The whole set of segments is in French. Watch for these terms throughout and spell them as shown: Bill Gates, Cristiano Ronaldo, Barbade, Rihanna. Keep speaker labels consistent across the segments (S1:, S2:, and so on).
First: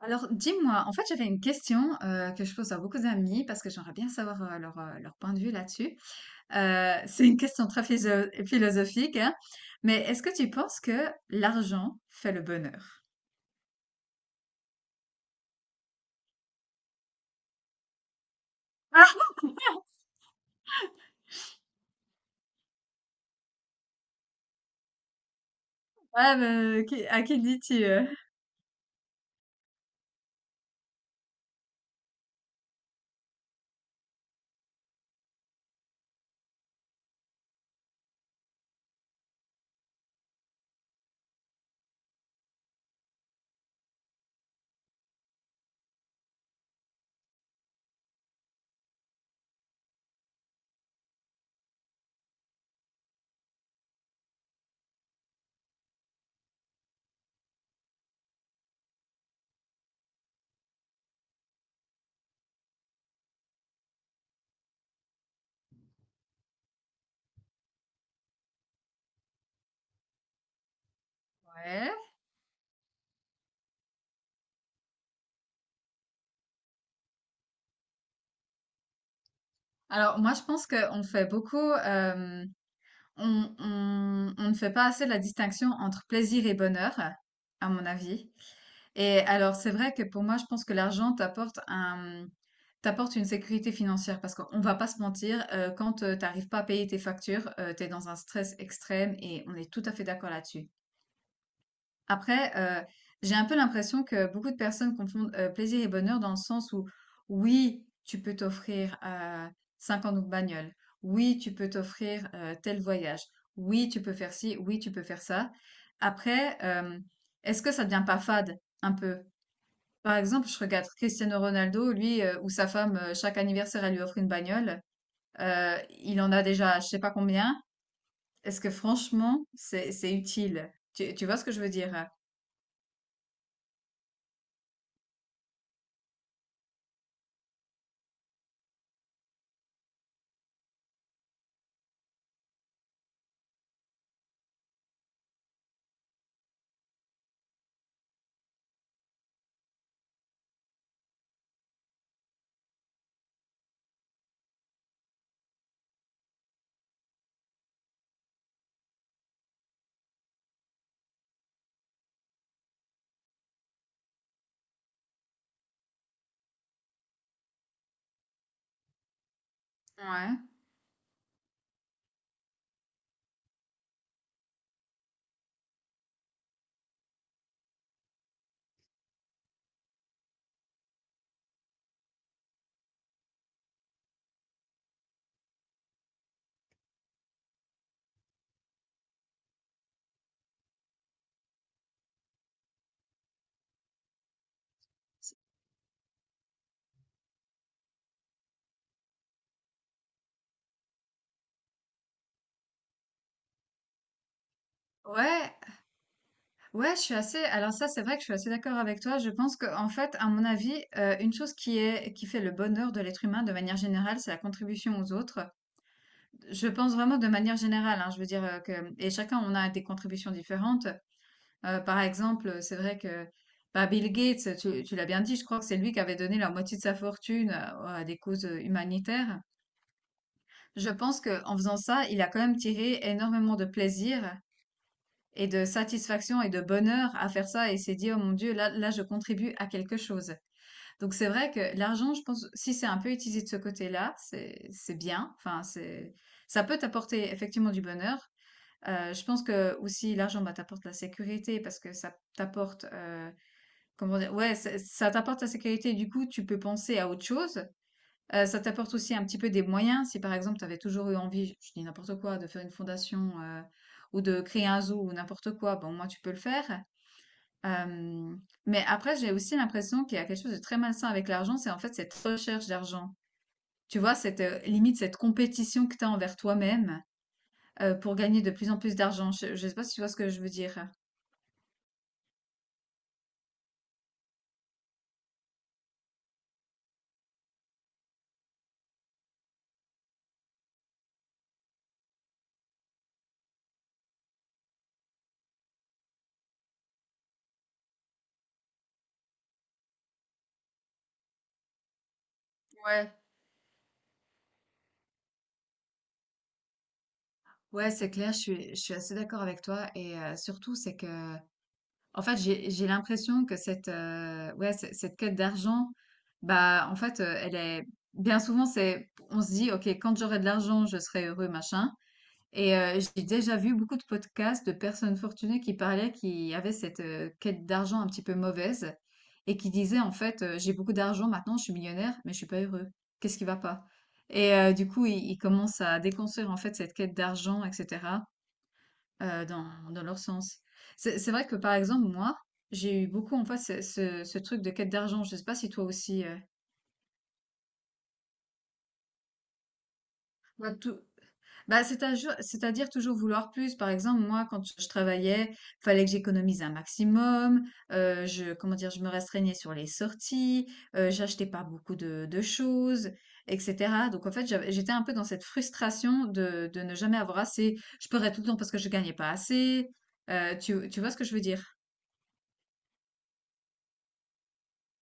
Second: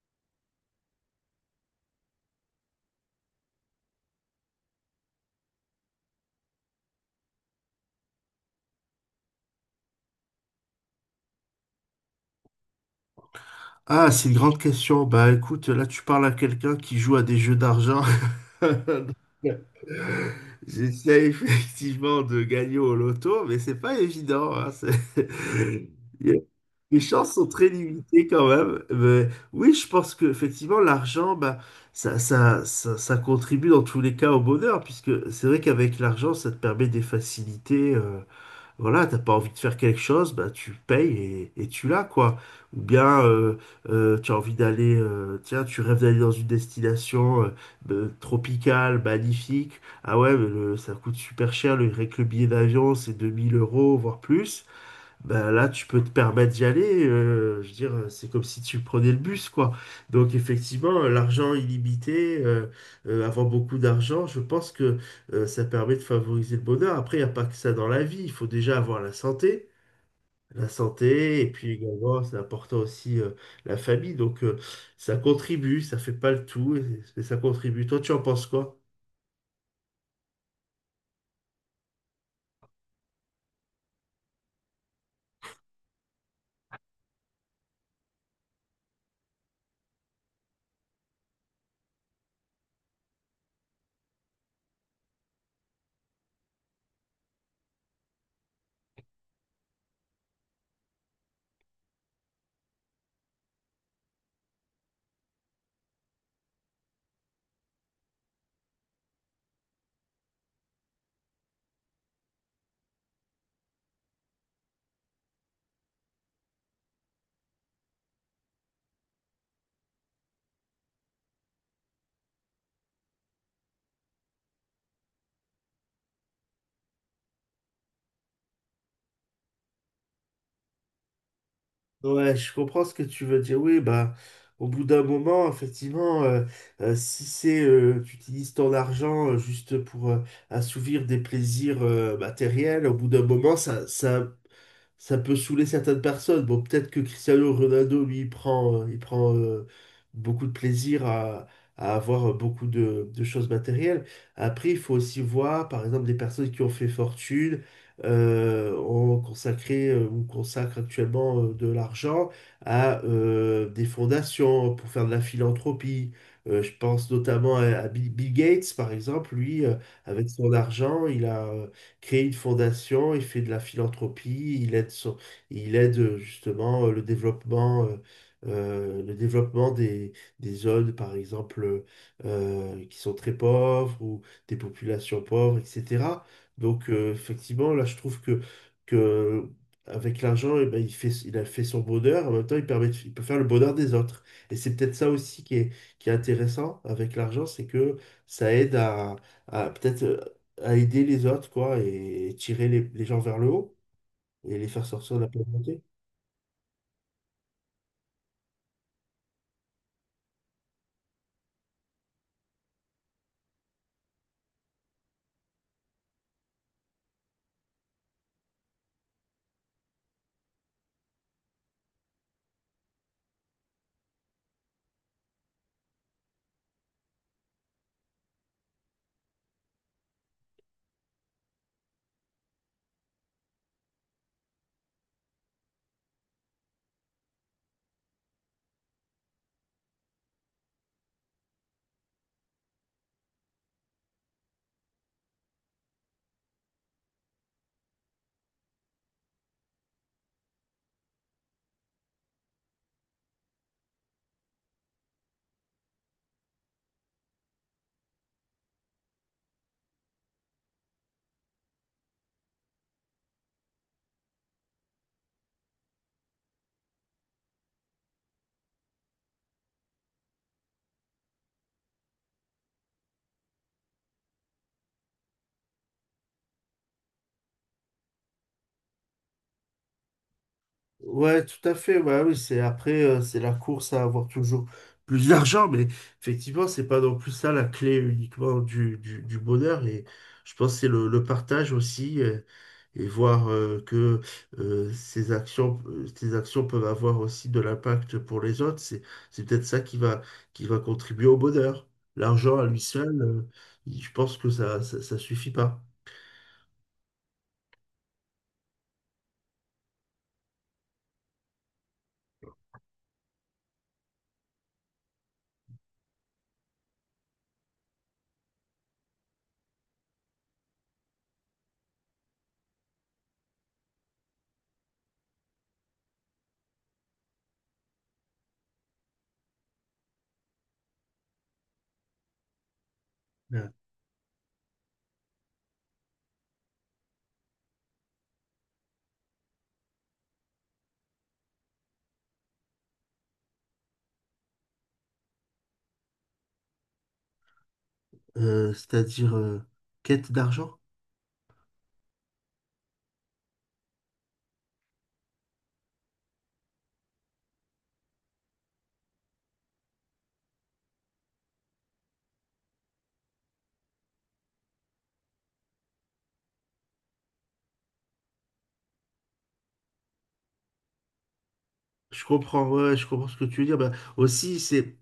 S1: Alors, dis-moi, en fait, j'avais une question que je pose à beaucoup d'amis parce que j'aimerais bien savoir leur, leur point de vue là-dessus. C'est une question très philosophique, hein, mais est-ce que tu penses que l'argent fait le bonheur?
S2: Ah, c'est une grande question. Bah écoute, là tu parles à quelqu'un qui joue à des jeux d'argent.
S1: Ah,
S2: J'essaie effectivement de gagner au loto, mais c'est pas évident. Hein,
S1: ouais, mais
S2: Les
S1: à
S2: chances
S1: qui le
S2: sont très
S1: dis-tu?
S2: limitées quand même. Mais oui, je pense que effectivement l'argent, bah, ça contribue dans tous les cas au bonheur, puisque c'est vrai qu'avec l'argent, ça te permet des facilités. Voilà, t'as pas envie de faire quelque chose, bah tu payes et tu l'as, quoi. Ou bien tu as envie d'aller, tiens, tu rêves d'aller dans une destination tropicale, magnifique. Ah ouais, mais ça coûte super cher, le, rien que le billet d'avion, c'est 2000 euros, voire plus. Bah là, tu peux te permettre d'y aller. Je veux dire, c'est comme si tu prenais le bus, quoi. Donc, effectivement, l'argent illimité, avoir beaucoup d'argent, je pense que ça permet de favoriser le bonheur. Après, il n'y a pas que ça dans la vie. Il faut déjà avoir la santé. La santé, et puis
S1: Ouais.
S2: également, c'est important aussi la famille. Donc, ça contribue, ça fait pas le tout, mais ça contribue. Toi, tu en penses quoi?
S1: Alors, moi, je pense qu'on fait beaucoup, on, on ne fait pas assez la distinction entre plaisir et bonheur, à mon avis. Et alors, c'est vrai que pour moi, je pense que l'argent t'apporte une sécurité financière parce qu'on va pas se mentir, quand t'arrives pas à payer tes factures, t'es dans un stress extrême et on est tout à fait d'accord là-dessus. Après, j'ai un peu l'impression que beaucoup de personnes confondent plaisir et bonheur dans le sens où, oui, tu peux t'offrir 50 de bagnole, oui, tu peux t'offrir tel voyage, oui, tu peux faire ci, oui, tu peux faire ça. Après, est-ce que ça devient pas fade un peu? Par exemple, je regarde Cristiano Ronaldo, lui, ou sa femme, chaque anniversaire, elle lui offre une bagnole. Il en a déjà je sais pas combien. Est-ce que franchement, c'est utile? Tu vois ce que je veux dire?
S2: Ouais, je comprends ce que tu veux dire. Oui, bah, au bout d'un moment, effectivement, si c'est tu utilises ton argent juste pour assouvir des plaisirs matériels, au bout d'un moment, ça peut saouler certaines personnes. Bon, peut-être que Cristiano Ronaldo, lui, il prend beaucoup de plaisir à avoir beaucoup de choses matérielles. Après, il faut aussi voir, par exemple, des personnes qui ont fait fortune, ont consacré ou consacrent actuellement de l'argent à des fondations pour faire de la philanthropie. Je pense notamment à Bill Gates, par exemple. Lui, avec
S1: Ouais.
S2: son argent, il a crée une fondation, il fait de la philanthropie, il aide, il aide justement le développement des zones, par exemple, qui sont très pauvres ou des populations pauvres, etc. Donc, effectivement, là, je trouve que avec l'argent, eh ben, il fait, il a fait son bonheur, en même temps, il permet, il peut faire le bonheur des autres. Et c'est peut-être ça aussi qui est intéressant avec l'argent, c'est que ça aide à peut-être à aider les autres, quoi, et tirer les gens vers le haut et les faire sortir de la
S1: Ouais,
S2: pauvreté.
S1: ouais, je suis assez. Alors ça, c'est vrai que je suis assez d'accord avec toi. Je pense que, en fait, à mon avis, une chose qui fait le bonheur de l'être humain de manière générale, c'est la contribution aux autres. Je pense vraiment de manière générale. Hein, je veux dire que et chacun, on a des contributions différentes. Par exemple, c'est vrai que bah, Bill Gates, tu l'as bien dit, je crois que c'est lui qui avait donné la moitié de sa fortune à des causes humanitaires. Je pense qu'en faisant ça, il a quand même tiré énormément de plaisir et de satisfaction et de bonheur à faire ça et s'est dit, oh mon Dieu, là, je contribue à quelque chose. Donc c'est vrai que l'argent, je pense, si c'est un peu utilisé de ce côté-là, c'est bien. Enfin, c'est, ça peut t'apporter effectivement du bonheur. Je pense que aussi l'argent bah, t'apporte la sécurité parce que ça t'apporte comment dire? Ouais, ça t'apporte la sécurité, du coup, tu peux penser à autre chose. Ça t'apporte aussi un petit peu des moyens. Si, par exemple, tu avais toujours eu envie, je dis n'importe quoi, de faire une fondation, ou de créer un zoo ou n'importe quoi, bon moi tu peux le faire. Hem, mais après, j'ai aussi l'impression qu'il y a quelque chose de très malsain avec l'argent, c'est, en fait, cette recherche d'argent. Tu vois? Cette, limite, cette compétition que tu as envers toi-même, pour gagner de plus en plus d'argent. Je ne sais pas si tu vois ce que je veux dire?
S2: Ouais, tout à fait. Bah oui, c'est après, c'est la course à avoir toujours plus d'argent, mais effectivement, c'est pas non plus ça la clé uniquement du, du bonheur. Et je pense que c'est le partage aussi, et voir que ces actions peuvent avoir aussi de l'impact pour les autres. C'est peut-être ça qui va contribuer au bonheur. L'argent à lui
S1: Ouais,
S2: seul, je pense que ça suffit pas.
S1: ouais, c'est clair, je suis assez d'accord avec toi. Et surtout, c'est que, en fait, j'ai l'impression que cette quête d'argent, bah, en fait, elle est, bien souvent, c'est, on se dit, OK, quand j'aurai de l'argent, je serai heureux, machin. Et j'ai déjà vu beaucoup de podcasts de personnes fortunées qui avaient cette, quête d'argent un petit peu mauvaise et qui disaient en fait, «J'ai beaucoup d'argent maintenant, je suis millionnaire, mais je suis pas heureux. Qu'est-ce qui va
S2: Euh,
S1: pas?» Et du coup, ils commencent à déconstruire en fait cette quête d'argent et cetera, heu, dans dans leur sens. C'est vrai que par exemple moi, j'ai eu beaucoup en fait ce truc de quête d'argent. Je sais pas si toi aussi,
S2: C'est-à-dire quête d'argent?
S1: Moi tout bah, c'est-à-dire toujours vouloir plus. Par exemple, moi, quand je travaillais, fallait que j'économise un maximum. Je Comment dire? Je me restreignais sur les sorties, j'achetais pas beaucoup de choses et cetera. Donc en fait, j'étais un peu dans cette frustration de ne jamais avoir assez. Je pleurais tout le temps parce que je gagnais pas assez. Tu vois ce que je veux dire?
S2: Je comprends, ouais, je comprends ce que tu veux dire. Bah, aussi, c'est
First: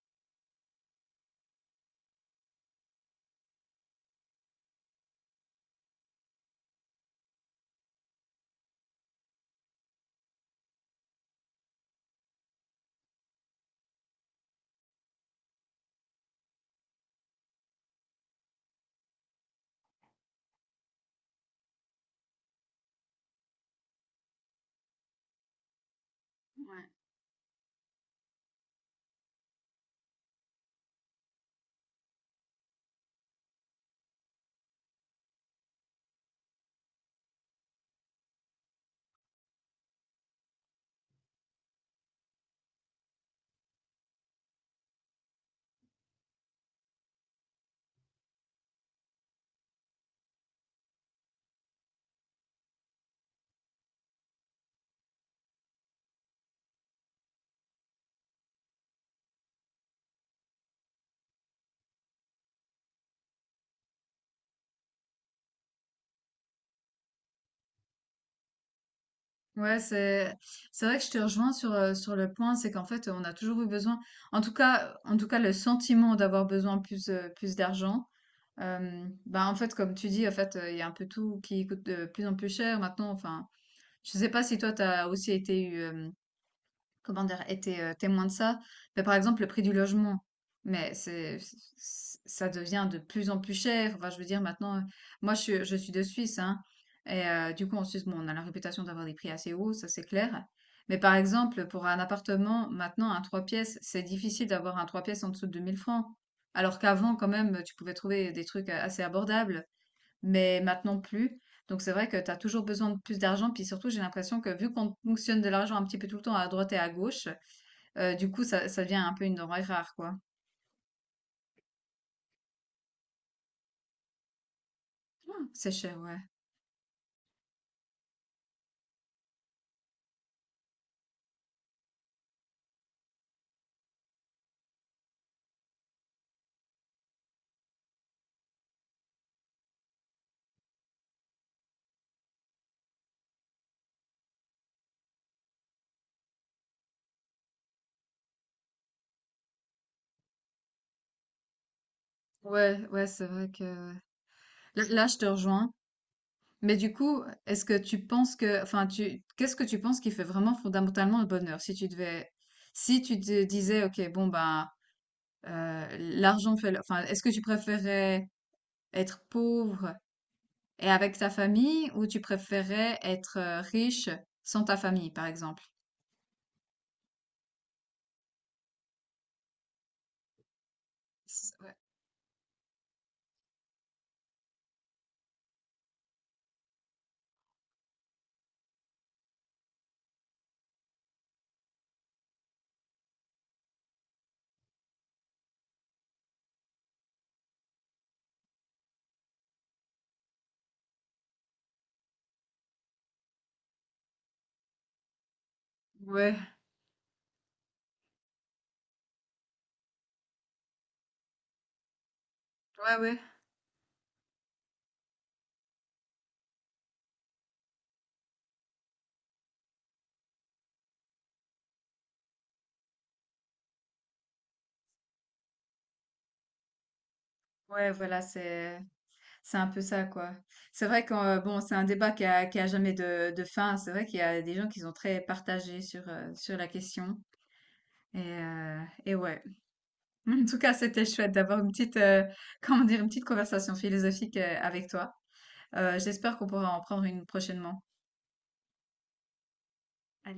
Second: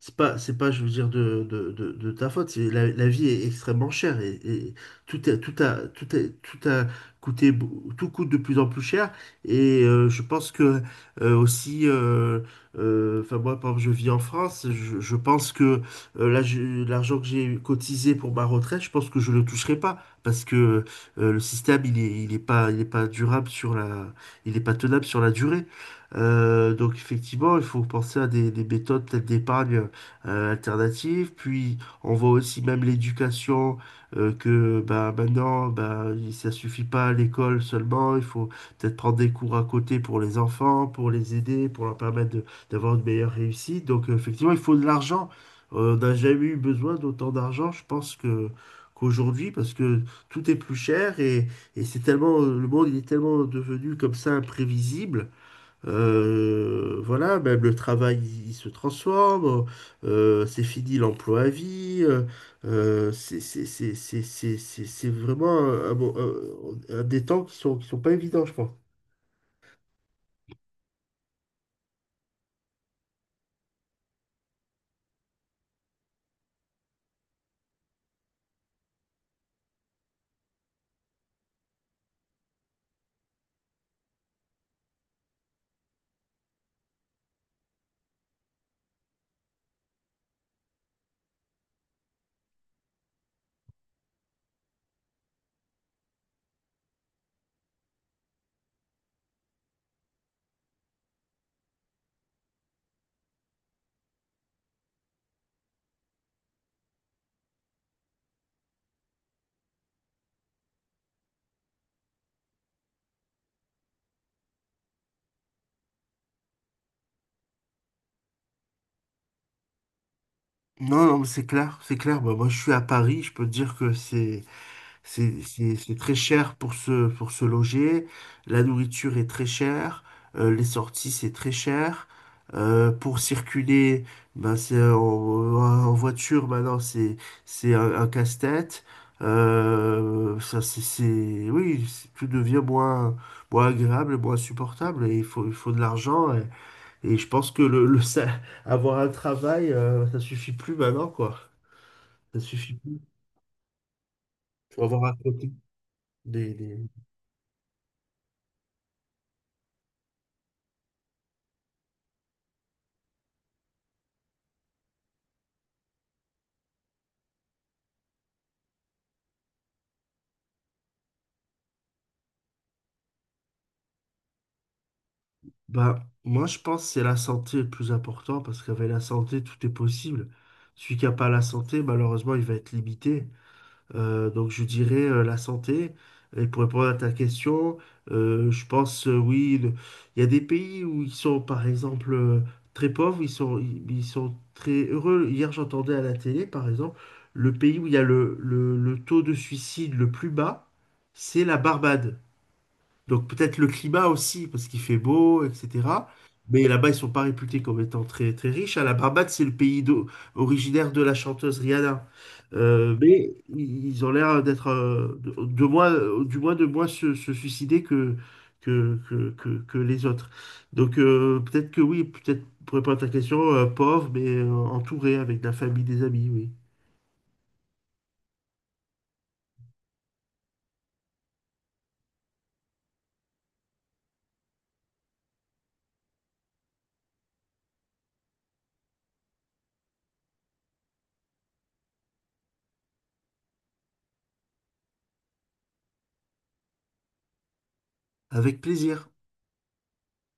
S2: c'est pas, c'est pas, je veux dire, de, de ta faute. C'est la, la vie est extrêmement chère et tout est, tout a, tout est, tout a tout coûte de plus en plus cher. Et je pense que aussi, enfin moi, par exemple, je vis en France. Je pense que là, l'argent que j'ai cotisé pour ma retraite, je pense que je le toucherai pas parce que le système, il est pas durable sur la, il est pas tenable sur la durée. Donc effectivement, il faut penser à des méthodes peut-être d'épargne alternatives. Puis on voit aussi même l'éducation que bah, maintenant, bah, ça suffit pas à l'école seulement. Il faut peut-être prendre des cours à côté pour les enfants, pour les aider, pour leur d'avoir une meilleure réussite. Donc effectivement, il faut de l'argent. On n'a jamais eu besoin d'autant d'argent, je pense que qu'aujourd'hui, parce que tout est plus cher et c'est tellement, le monde il est tellement devenu comme ça imprévisible, voilà, même le travail, il se transforme. C'est fini l'emploi à vie. C'est vraiment un des temps qui sont pas évidents, je pense.
S1: Ouais, c'est vrai que je te rejoins sur, sur le point, c'est qu'en fait, on a toujours eu besoin, en tout cas, le sentiment d'avoir besoin plus, plus d'argent. Bah, en fait, comme tu dis, en fait, il y a un peu tout qui coûte de plus en plus cher maintenant. Enfin, je sais pas si toi, t'as aussi été comment dire, été témoin de ça. Mais par exemple, le prix du logement, mais c'est, ça devient de plus en plus cher. Enfin, je veux dire, maintenant, je suis de Suisse, hein, et du coup, en Suisse, bon, on a la réputation d'avoir des prix assez hauts, ça c'est clair. Mais par exemple, pour un appartement, maintenant, un trois pièces, c'est difficile d'avoir un trois pièces en dessous de 2000 francs. Alors qu'avant, quand même, tu pouvais trouver des trucs assez abordables mais maintenant plus. Donc c'est vrai que tu as toujours besoin de plus d'argent. Puis surtout, j'ai l'impression que vu qu'on fonctionne de l'argent un petit peu tout le temps à droite et à gauche, ça devient un peu une denrée rare, quoi.
S2: Non, non, mais c'est clair, c'est clair. Bah, moi, je suis à Paris, je peux te dire que
S1: C'est
S2: c'est
S1: cher,
S2: très
S1: ouais.
S2: cher pour se loger. La nourriture est très chère. Les sorties, c'est très cher. Pour circuler, ben, c'est en voiture, maintenant, c'est un casse-tête. Ça, oui, tout devient moins, moins agréable, moins supportable. Et il faut de l'argent. Et je pense que le, avoir un travail, ça suffit plus maintenant, quoi. Ça suffit
S1: Ouais,
S2: plus.
S1: ouais, c'est vrai que…
S2: Faut
S1: Là,
S2: avoir
S1: là,
S2: à
S1: je te
S2: côté
S1: rejoins.
S2: des,
S1: Mais du coup, est-ce que tu penses que… Enfin, tu… qu'est-ce que tu penses qui fait vraiment fondamentalement le bonheur? Si tu devais… Si tu te disais, OK, bon, ben, Enfin, est-ce que tu préférais être pauvre et avec ta famille, ou tu préférais être riche sans ta famille, par exemple?
S2: Bah, moi, je pense que c'est la santé le plus important parce qu'avec la santé, tout est possible. Celui qui n'a pas la
S1: S-
S2: santé, malheureusement, il va être limité. Donc, je dirais la santé. Et pour répondre à ta question, je pense, oui, il y a des pays où ils sont, par exemple, très pauvres, ils sont, ils sont très heureux. Hier, j'entendais à la télé, par exemple, le pays où il y a le, le taux de suicide le plus bas, c'est la Barbade. Donc peut-être le climat aussi, parce qu'il fait beau, etc.
S1: Ouais,
S2: Mais là-bas, ils sont pas réputés comme étant très, très riches. À la Barbade, c'est originaire de la chanteuse Rihanna.
S1: ouais, ouais, ouais,
S2: Mais ils ont l'air d'être, de moins, du moins de moins se, se suicider que les autres. Donc peut-être que oui, peut-être pour répondre à ta question, pauvre, mais entouré avec la famille, des amis, oui.
S1: ouais, voilà, c'est un peu ça, quoi. C'est vrai que bon, c'est un débat qui a jamais de, de fin. C'est vrai qu'il y a des gens qui sont très partagés sur sur la question. Et euh, et ouais. En tout cas, c'était chouette d'avoir une petite comment dire une petite conversation philosophique avec toi. J'espère qu'on pourra en prendre une prochainement.
S2: Avec plaisir.
S1: Allez.